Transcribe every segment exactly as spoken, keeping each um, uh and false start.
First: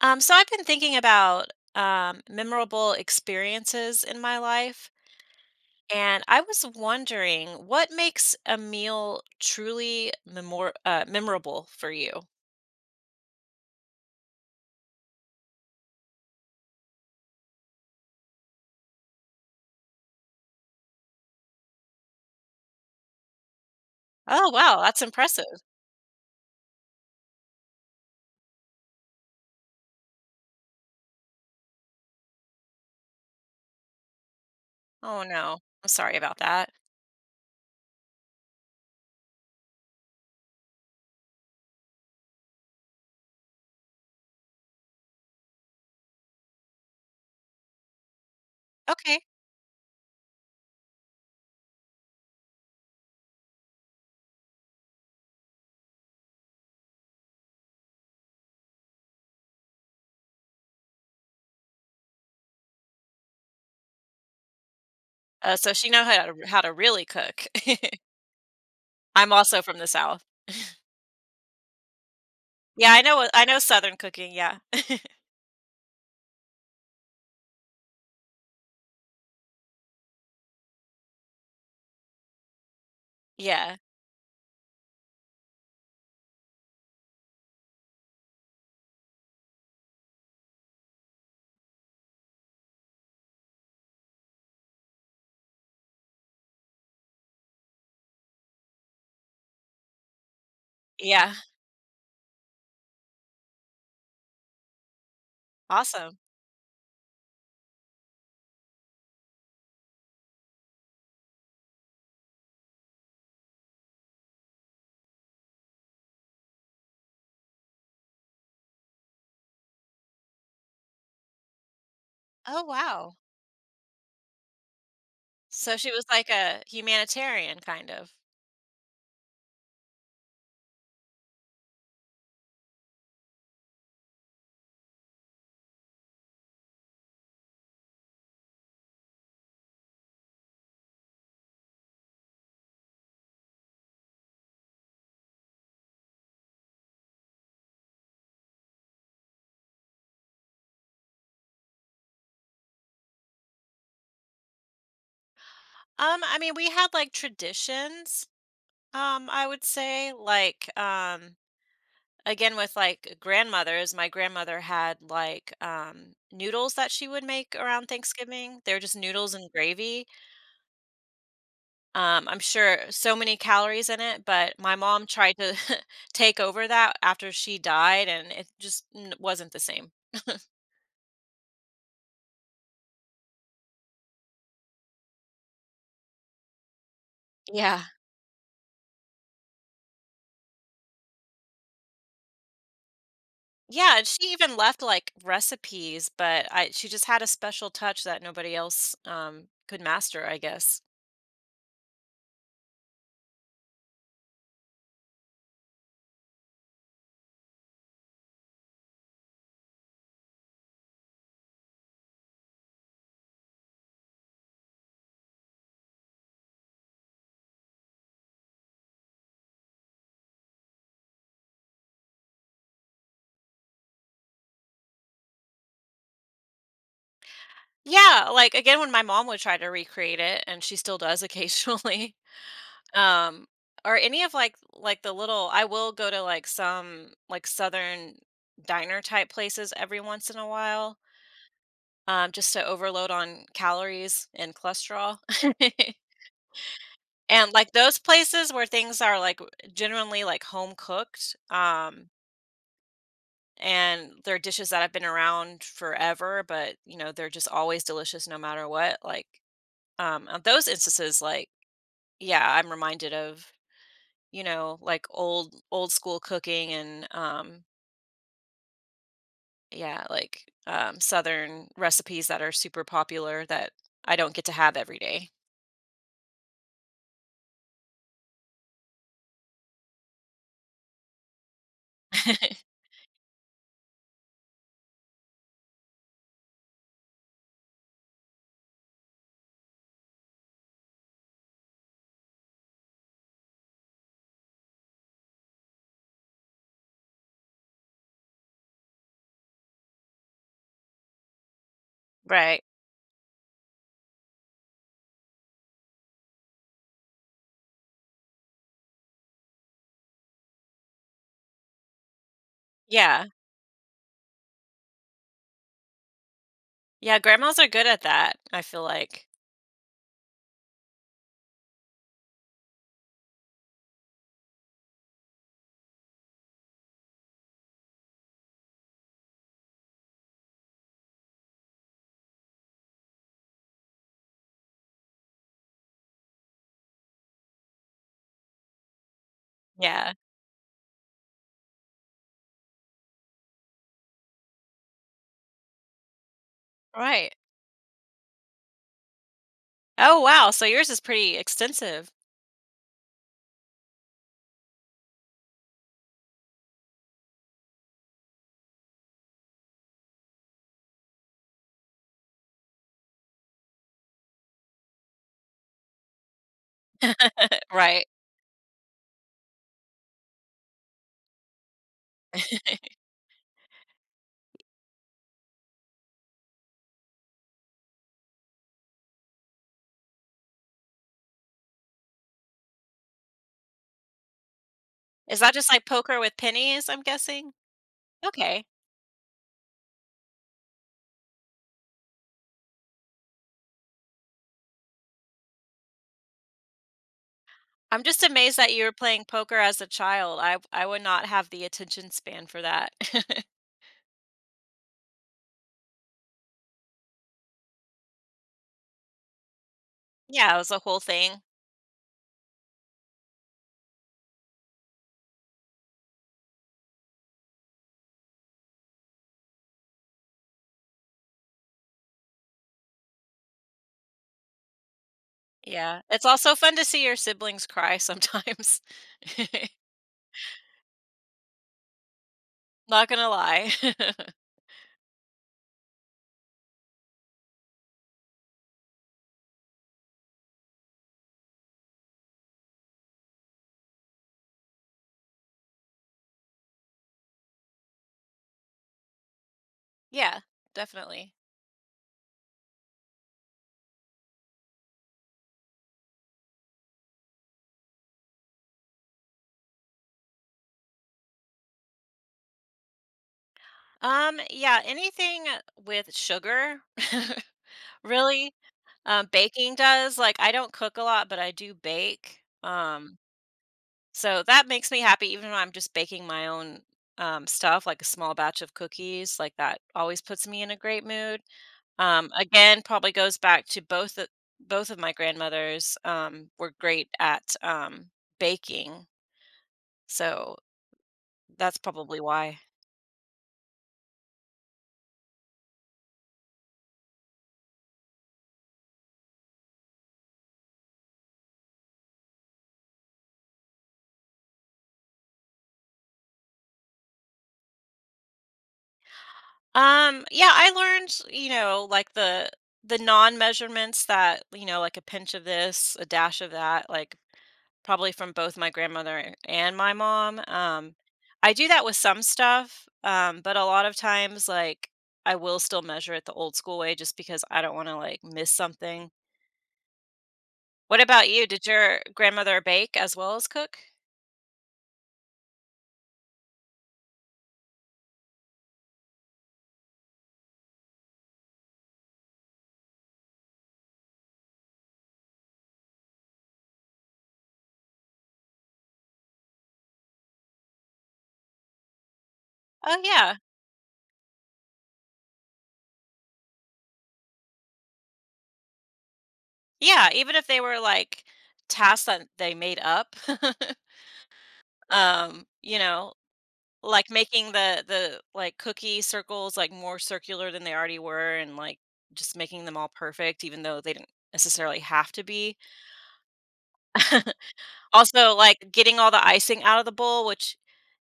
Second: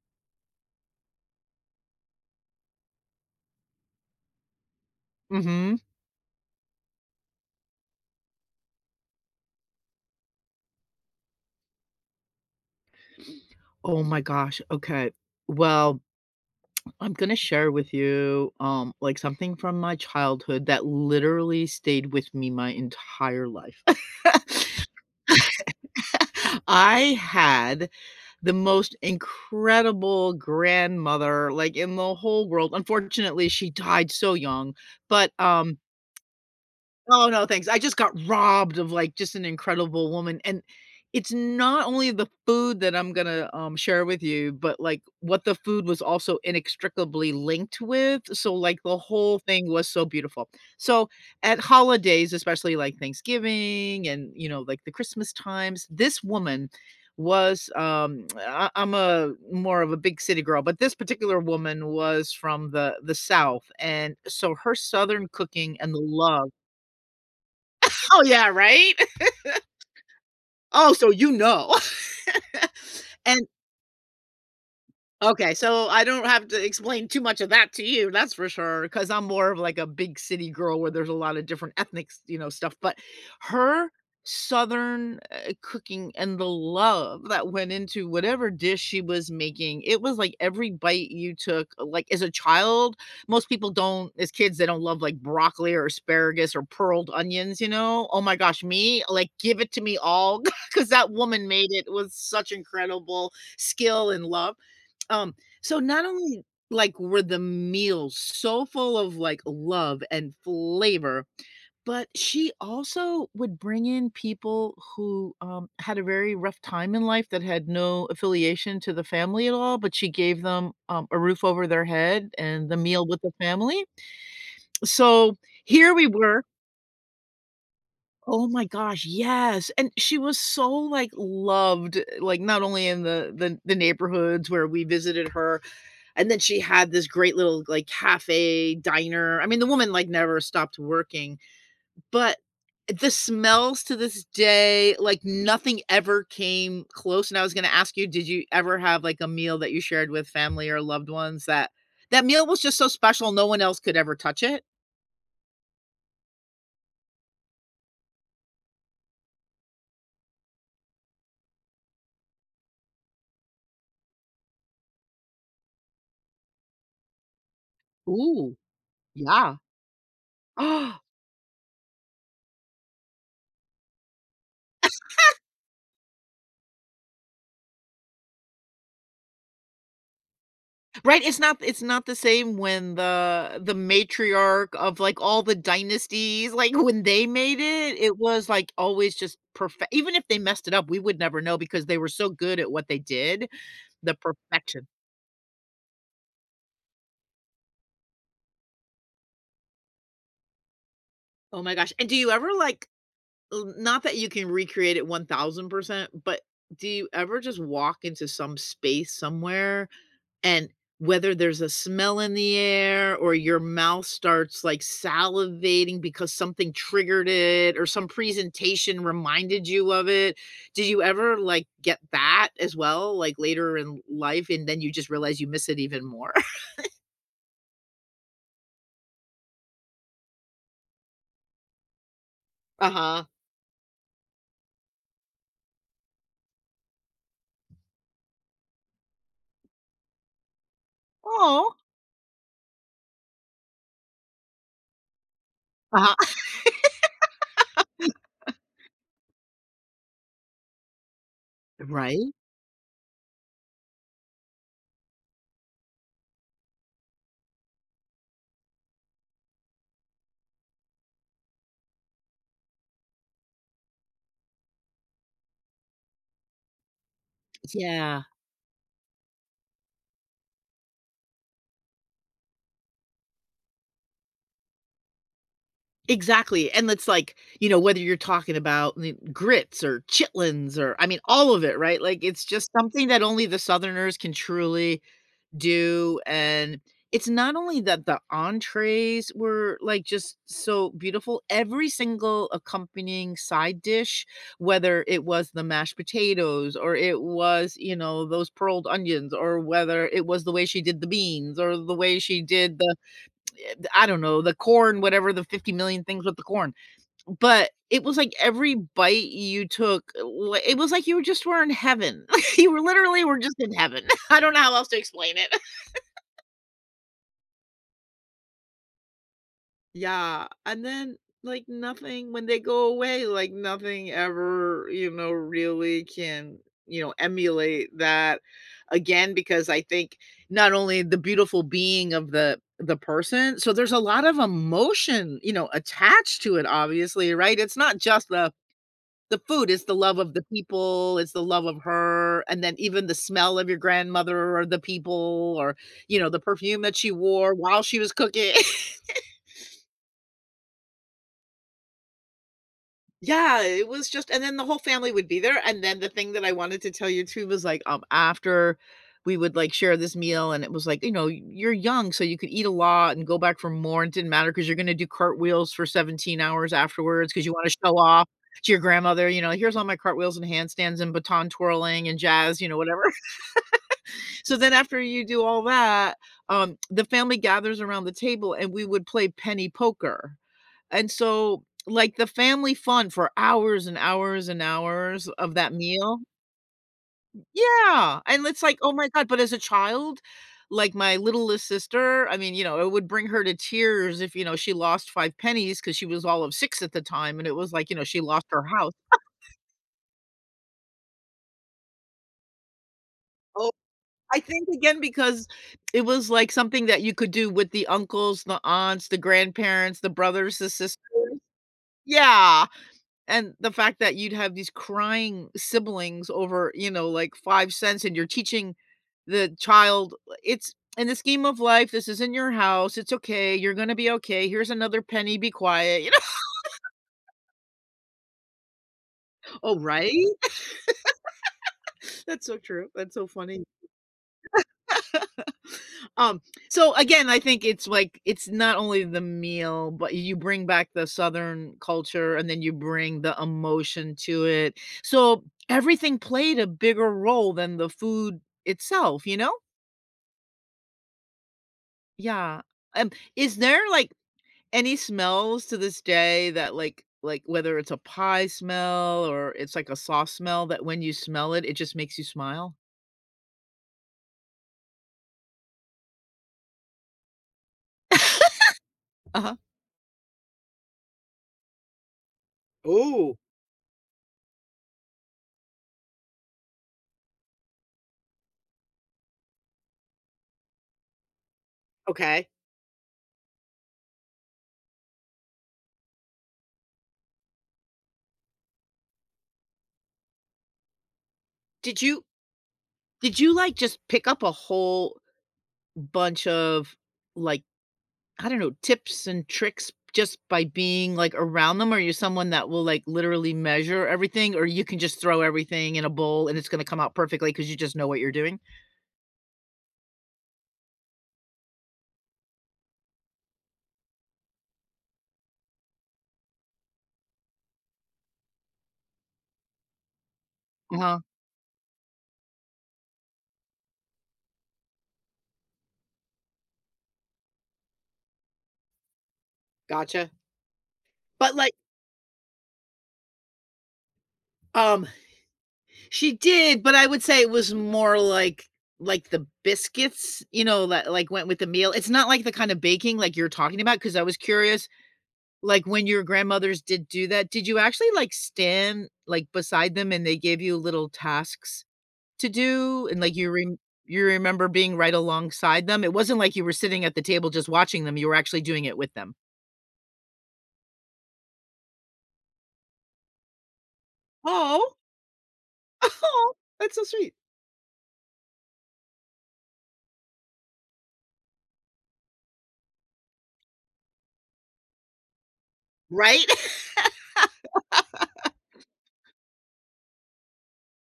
Um, so I've been thinking about um, memorable experiences in my life, Mhm. and I was wondering what makes a meal truly memor- uh, memorable for you? Oh my gosh, okay. Well, I'm gonna share with you, um, like, something from my childhood that literally stayed with me my entire life. Oh, wow, that's impressive. I had the most incredible grandmother, like, in the whole world. Unfortunately, she died so young, Oh, but, no, um I'm sorry about that. oh, no, thanks. I just got robbed of, like, just an incredible woman, and it's not only the food that I'm gonna, um, share with you, but, like, what the food was also inextricably linked with, so, like, the Okay. whole thing was so beautiful. So, at holidays, especially, like, Thanksgiving and, you know, like, the Christmas times, this woman was, um I I'm a more of a big city girl, but this particular woman was from the the South, and so her Southern Uh, so cooking she and the know how to, love. how to really cook. Oh, yeah, right? I'm also from the South. Oh, so you know. Yeah, I know. I And know Southern cooking. Yeah, okay, so I don't have to explain too much of that to you, that's for sure, because 'cause I'm more of like a big city girl where there's a lot of different ethnic, s you know, stuff, but yeah, her Southern, uh, cooking and the love that went into whatever dish she was making, it was like every bite you took, like, as a child, most people don't as kids, they don't love, like, broccoli or asparagus or pearled onions, you know? Oh my gosh, me, like, give it to me all, because that yeah. woman made it with such incredible skill and love. Um, so not Awesome. only, like, were the meals so full of, like, love and flavor, but she also would bring in people who, um, had a very rough time in life that had no affiliation to the family at all, but she gave them, um, a roof over their head Oh, and the meal wow. with the family. So So she here was we like were. a humanitarian, kind of. Oh my gosh, yes, and she was so, like, loved, like, not only in the the the neighborhoods where we visited her. And then she had this great little like cafe diner. I mean, the woman like never stopped working, but the smells to this day, like nothing ever came close. And I was going to ask you, did you ever have like a meal that you shared with family or loved ones that that meal was just so special no one else could ever touch it? Um, I mean, we had like traditions, um, I would say, like, um, again, with like grandmothers, my grandmother had like um, noodles that she would make around Ooh, Thanksgiving. They're just noodles and yeah. gravy. Um, I'm sure so many calories in it, but my mom tried to take over that after she died, and it just n- wasn't the same. Right, it's not it's not the same when the the matriarch of, like, all the dynasties, like, when they made Yeah. it, it was, like, always just perfect even if they messed it up, we would never know because they were so good at what they did, Yeah, and the she even left perfection. like recipes, but I she just had a special touch that nobody else um could master, I guess. Oh my gosh, and do you ever, like l not that you can recreate it one thousand percent, but do you ever just walk into some space somewhere. And whether there's a smell in the air or your mouth starts like salivating because something triggered it or some presentation reminded you of it. Did you ever like get that as well, like later in life, and then you just realize you miss it even more? Yeah, like, again, when my mom would try to recreate it, and she still does occasionally. Uh-huh. um, or any of, like like, the little I will go to, like, some, like, southern diner type places every once in a while, Oh. um, just to overload on calories and cholesterol. Uh-huh. And, like, those places where things are, like, genuinely, like, home cooked, um, Right? and they're dishes that have been around forever, but, you know, they're just always delicious no matter what, like, um, on those instances, like yeah, I'm reminded of, you know, like old old school cooking and um Yeah. yeah, like um southern recipes that are super popular that I don't get to have every day. Exactly. And it's like, you know, whether you're talking about the grits or chitlins or I mean all of it, right? Like it's just something that only the southerners can truly do. And it's not only that the entrees were like just so beautiful, every single accompanying side dish, whether it was the mashed potatoes or it was you know those pearled onions, or whether it was the way she did the beans or the way she Right. did the I don't know the corn, whatever the fifty million things with the corn, but it was like every bite you took, wa- it was like you just were in heaven, you were literally Yeah. were just in heaven. I don't know how else to explain it. Yeah, grandmas are good at that, I feel like. Yeah, and then, like, nothing when they go away, like, nothing ever, you know, really can, you know, emulate that again because I think not only the beautiful being of the the person, so there's a lot of emotion, you know, attached to it, obviously, right? It's not just the the food, it's the Yeah. love of the people, it's the love of her, and then even the smell of your grandmother or the people or, you know, the perfume that she Right. wore while she was cooking. Oh, wow. So yours is pretty extensive. Yeah, it was just and then the whole family would be there, and then the thing that I wanted to tell you too was, like, um, after we would, like, share this meal, and it was like, you know, you're young, so you could eat a lot and go back for more, it didn't matter because 'cause you're gonna do cartwheels for seventeen hours afterwards because you wanna show Right. off to your grandmother, you know, "Here's all my cartwheels and handstands and baton twirling and jazz," you know, whatever. So then after you do all that, um, the family gathers around the table, and we would play penny poker. And so, like, the family fun for hours and hours and hours Is that of just that like poker meal. with pennies, I'm guessing? Yeah, and it's Okay. like, "Oh my god," but as a child, like, my littlest sister, I mean, you know, it would bring her to tears if, you know, she lost five pennies because she was all of six at the time, and it was like, you I'm know, she just lost amazed her that you were house. playing poker as a child. I I would not have the attention span for that. Oh, I think again because it was, like, something that you could do with the uncles, the aunts, the grandparents, the Yeah, brothers, it the was a sisters. whole thing. Yeah. And the fact that you'd have these crying siblings over, you know, like five cents, and you're teaching the child it's in the scheme of life, this isn't your house, it's okay, you're gonna be okay, here's another penny, be Yeah. quiet, you know? It's also fun to see your siblings cry sometimes. Oh, right? That's so true, Not that's so gonna funny. lie. Um, so again, I think it's like it's not only the meal, but you bring back the Southern culture and then you bring the emotion to it. So everything played a bigger role than the food itself, you know? Yeah, definitely. Yeah. Um, is there, like, any smells to this day that, like like, whether it's a pie smell or it's like a sauce smell that when you smell it, it just makes you smile? Um, yeah, anything with sugar, really, um, Uh-huh. baking does, like, I don't cook a lot, but I do bake, um, Oh. so that makes me happy even when I'm just baking my own, um, stuff, like a small batch of cookies, like, that always puts me in a great mood. Um, okay. again, probably goes back to both of both of my grandmothers, um, were great at, um, baking, so that's Did probably you why. Did you, like, just pick up a whole bunch of, like, I don't know, tips and tricks just by being, like, around them? Are you someone that will, like, literally measure everything, or you can just throw everything in a bowl and it's gonna come out perfectly because you just know what you're doing? Um, yeah, I learned, you know, like, the the non-measurements that, you know, like, a pinch of this, a dash of that, like, probably from both my grandmother and my mom, um, Uh-huh, I do that with some stuff, um, but a lot of times, like, I will still measure it the old school way just because I don't wanna, like, miss something. gotcha. What about you? But, Did like, your grandmother bake as well as cook? um, she did, but I would say it was more like like the biscuits, you know, that, like, went with the meal. It's not like the kind of baking like you're talking about because I was curious. Like, when your grandmothers did do that, did you actually, like, stand, like, beside them and they gave you little tasks to Oh, do, and, like, yeah. you rem you remember being right alongside them? It wasn't like you were sitting at the table just watching them, you were actually doing it with them. Yeah, even if they were, like, tasks that they made up. Oh, um, you know, oh, that's so like sweet. making the the, like, cookie circles, like, more circular than they already were and, like, just making them all perfect even though they didn't necessarily have to be. Right? Also, like, getting all the icing out of the bowl, which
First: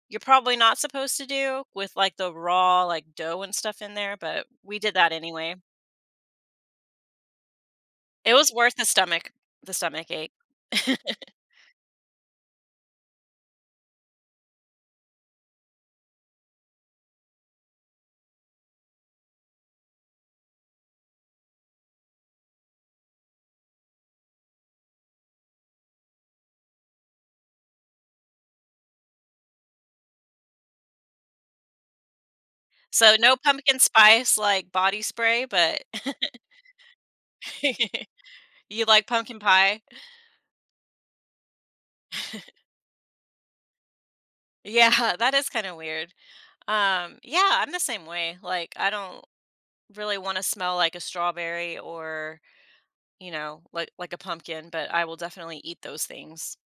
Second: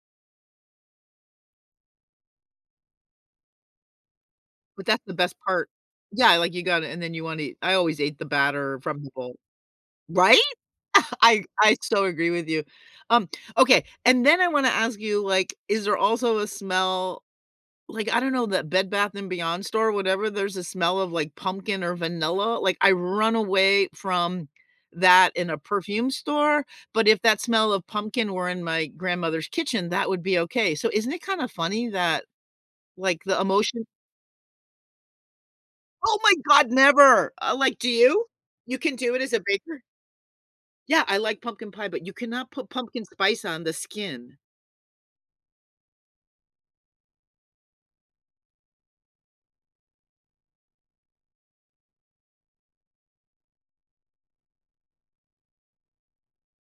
you're probably not supposed to do with, like, the raw, like, dough and stuff in there, but we But did that's that the best anyway. part. Yeah, like, you got it, and then you wanna eat. I always ate the It was worth batter the from the stomach bowl. the stomach ache. Right? I I so agree with you. Um, okay, and then I wanna ask you, like, is there also a smell. Like, I don't know, that Bed Bath& and Beyond store, whatever, there's a smell of, like, pumpkin or vanilla, like, I run away from that in a perfume store, but if that smell of pumpkin were in my grandmother's kitchen, that would be okay. So isn't it kinda funny that, So, like, no the pumpkin emotion. spice, like, body spray, but Oh my god, never! Uh, like, do you? You you can like do it as pumpkin a baker? pie? Yeah, I like pumpkin pie, but you cannot put pumpkin spice on the skin. Yeah, that is kinda weird. Um, yeah, I'm the same way, like, I don't really wanna smell like a strawberry or, you know, like like a pumpkin, but I will definitely eat those things.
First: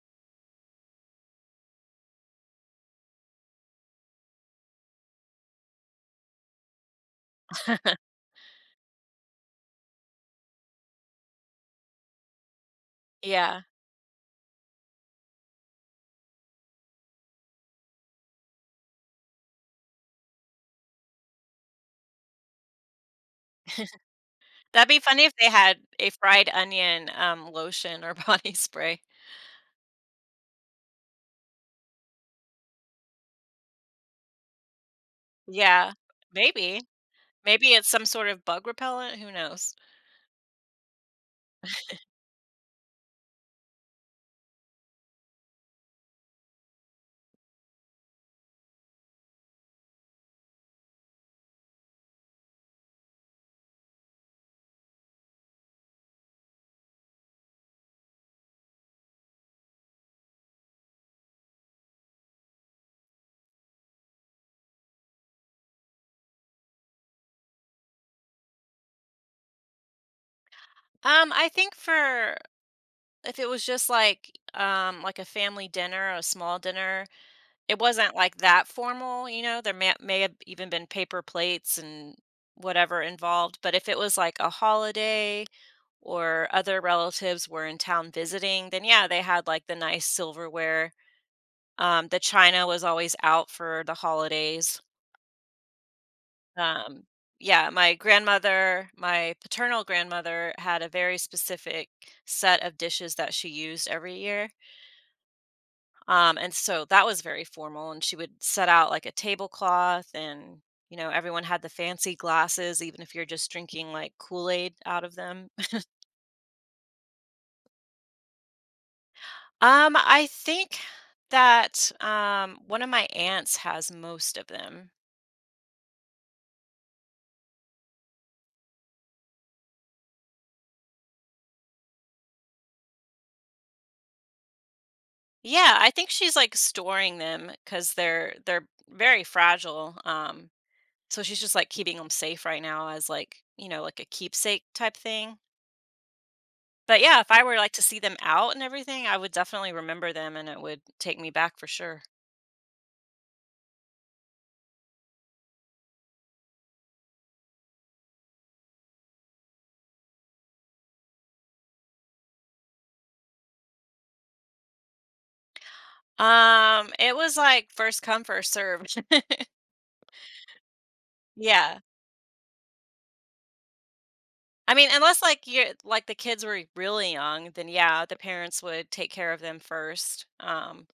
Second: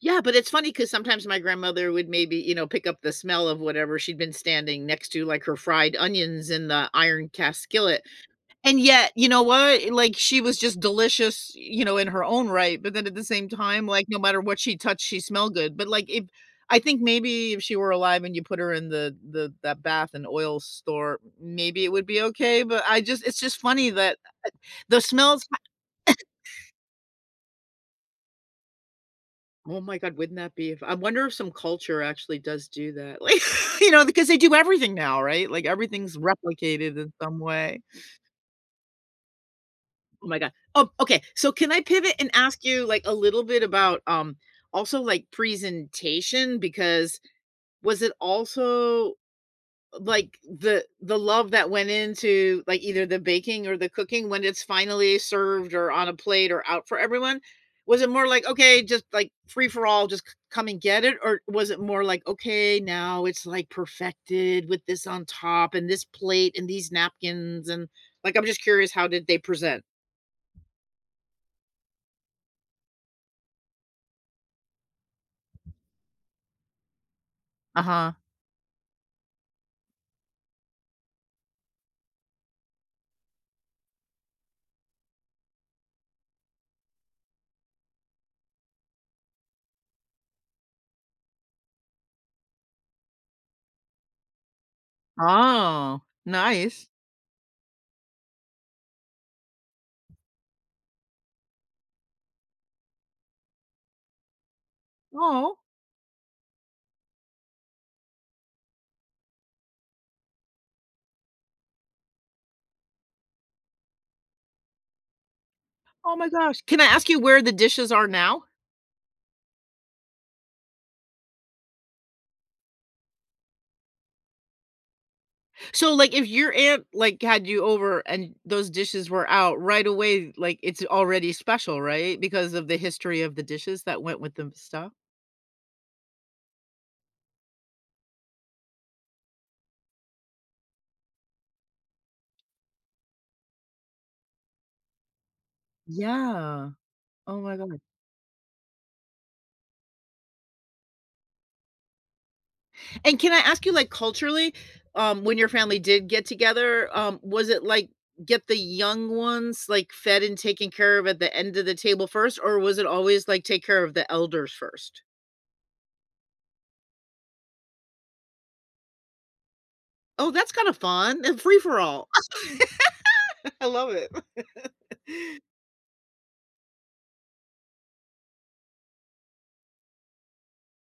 Yeah, but it's funny because sometimes my grandmother would maybe, you know, pick up the smell of whatever she'd been standing next to, like her fried onions in the iron cast skillet, and yet, you know what? Like, she was just delicious, you know, in her own right, but then at the same Yeah. time, like, no matter what she touched, she smelled good, but, like, if I think maybe if she were alive and you put her in the the that bath and oil store, maybe it would be okay, but I just it's just funny that That'd be the funny if smells. they had a fried onion, um, lotion or body spray. Oh my god, wouldn't that be if I wonder if some culture actually does do that, like, you know, because they do everything now, right? Like, Yeah, everything's maybe. replicated in some Maybe way. it's some sort of bug repellent, who knows? Oh my god. Oh, okay, so can I pivot and ask you, like, a little bit about, um, also, like, presentation? Because was it also like the the love that went into like either the baking or the cooking when it's finally served or on a plate or out for everyone, was it more like okay just like free for all, just c- come and get it, or was it more like okay now it's like perfected with this on top and this plate and these napkins, and like I'm just curious how did they present. Um, I think for if it was just like um like a family dinner, a small dinner, it Uh-huh. wasn't like that formal, you know. There may may have even been paper plates and whatever involved, but if it was like a holiday or other relatives were in town visiting, then yeah, they had like the nice silverware. Um, the china was always out for the holidays. Oh, nice. Um, yeah, my grandmother, my paternal grandmother had a very specific set of dishes that she used every year. Oh, Um, and so that was very formal. And she would set out like a tablecloth and, you know, everyone had the fancy glasses, even if you're just drinking like Kool Aid out of them. oh my gosh. Can I ask you where the dishes are now? Um, I think that um, one of my aunts has most of them. So, like, if your aunt, like, had you over and those dishes were out right away, like, it's already special, right? Because of the history of the dishes that went with the stuff? Yeah, I think she's like storing them because they're they're very fragile. Um, So she's just like keeping them safe right now as like, you know, like a keepsake type thing. Yeah. But yeah, if Oh I my were like god. to see them out and everything, I would definitely remember them and it would take me back for sure. And can I ask you, like, culturally, um, when your family did get together, um, was it like get the young ones, like, fed and taken care of at the end of the table first, or was it always like take care of the elders first? Um, it was like first come, first serve. Oh, that's kind of fun. And free for Yeah. all. I love it. I mean, unless like you are like the kids were really young, then yeah, the parents would take care of them first. Um,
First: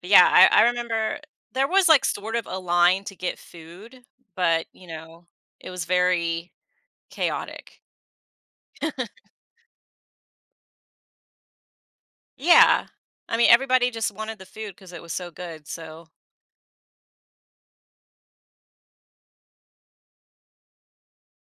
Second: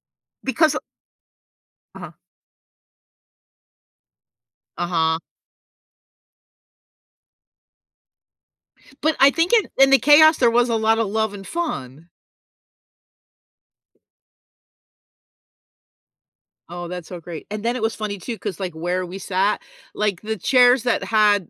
but yeah, I, I Because remember there was like uh-huh. sort of a line to get food, but you Uh-huh. know, it was very chaotic. But I think in in the chaos, there was a lot of love and fun. Yeah. I mean, everybody just wanted the food because it was so good, so Oh, that's so great, and then it was funny too, cause like, where we sat, like, the chairs that had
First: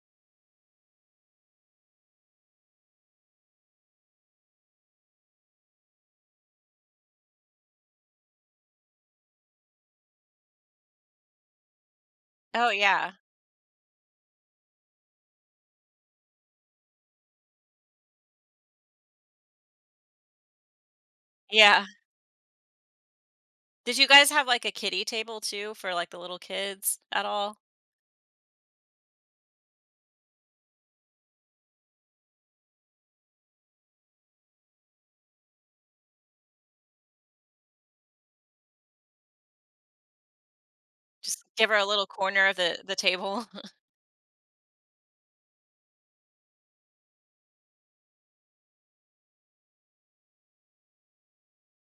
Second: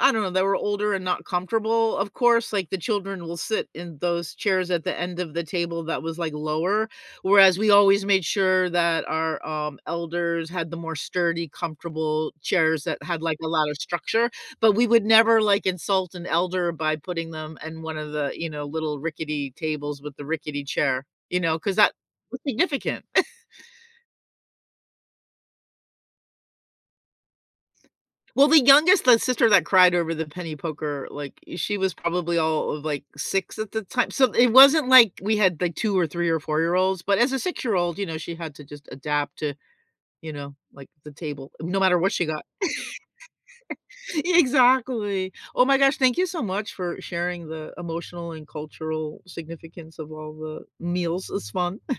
I don't know, that were older and not comfortable, of course, like, the children will sit in those chairs at the end of the table that was, like, lower, whereas we always made sure that our, um, elders had the more sturdy, comfortable oh, chairs that yeah. had, like, a lot of structure, but we would never, like, insult an elder by putting them in one of the, you know, little rickety tables with the rickety chair, you know, because Yeah. that was significant. Did you guys have, like, a kiddie table too for, like, the little kids at all? Well, the youngest, the sister that cried over the penny poker, like, she was probably all of, like, six at the time, so it wasn't like we had, like, two or three or four-year-olds, but as a six-year-old, you know, she had to just adapt to, you know, like, the Just table, give her no a matter little what she got. corner of the the table? Exactly. Oh my gosh, thank you so much for sharing the emotional and cultural significance of all the meals, it's fun.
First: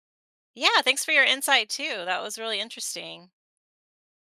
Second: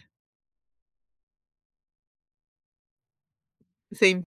Yeah, thanks for your insight too, that was really interesting. Same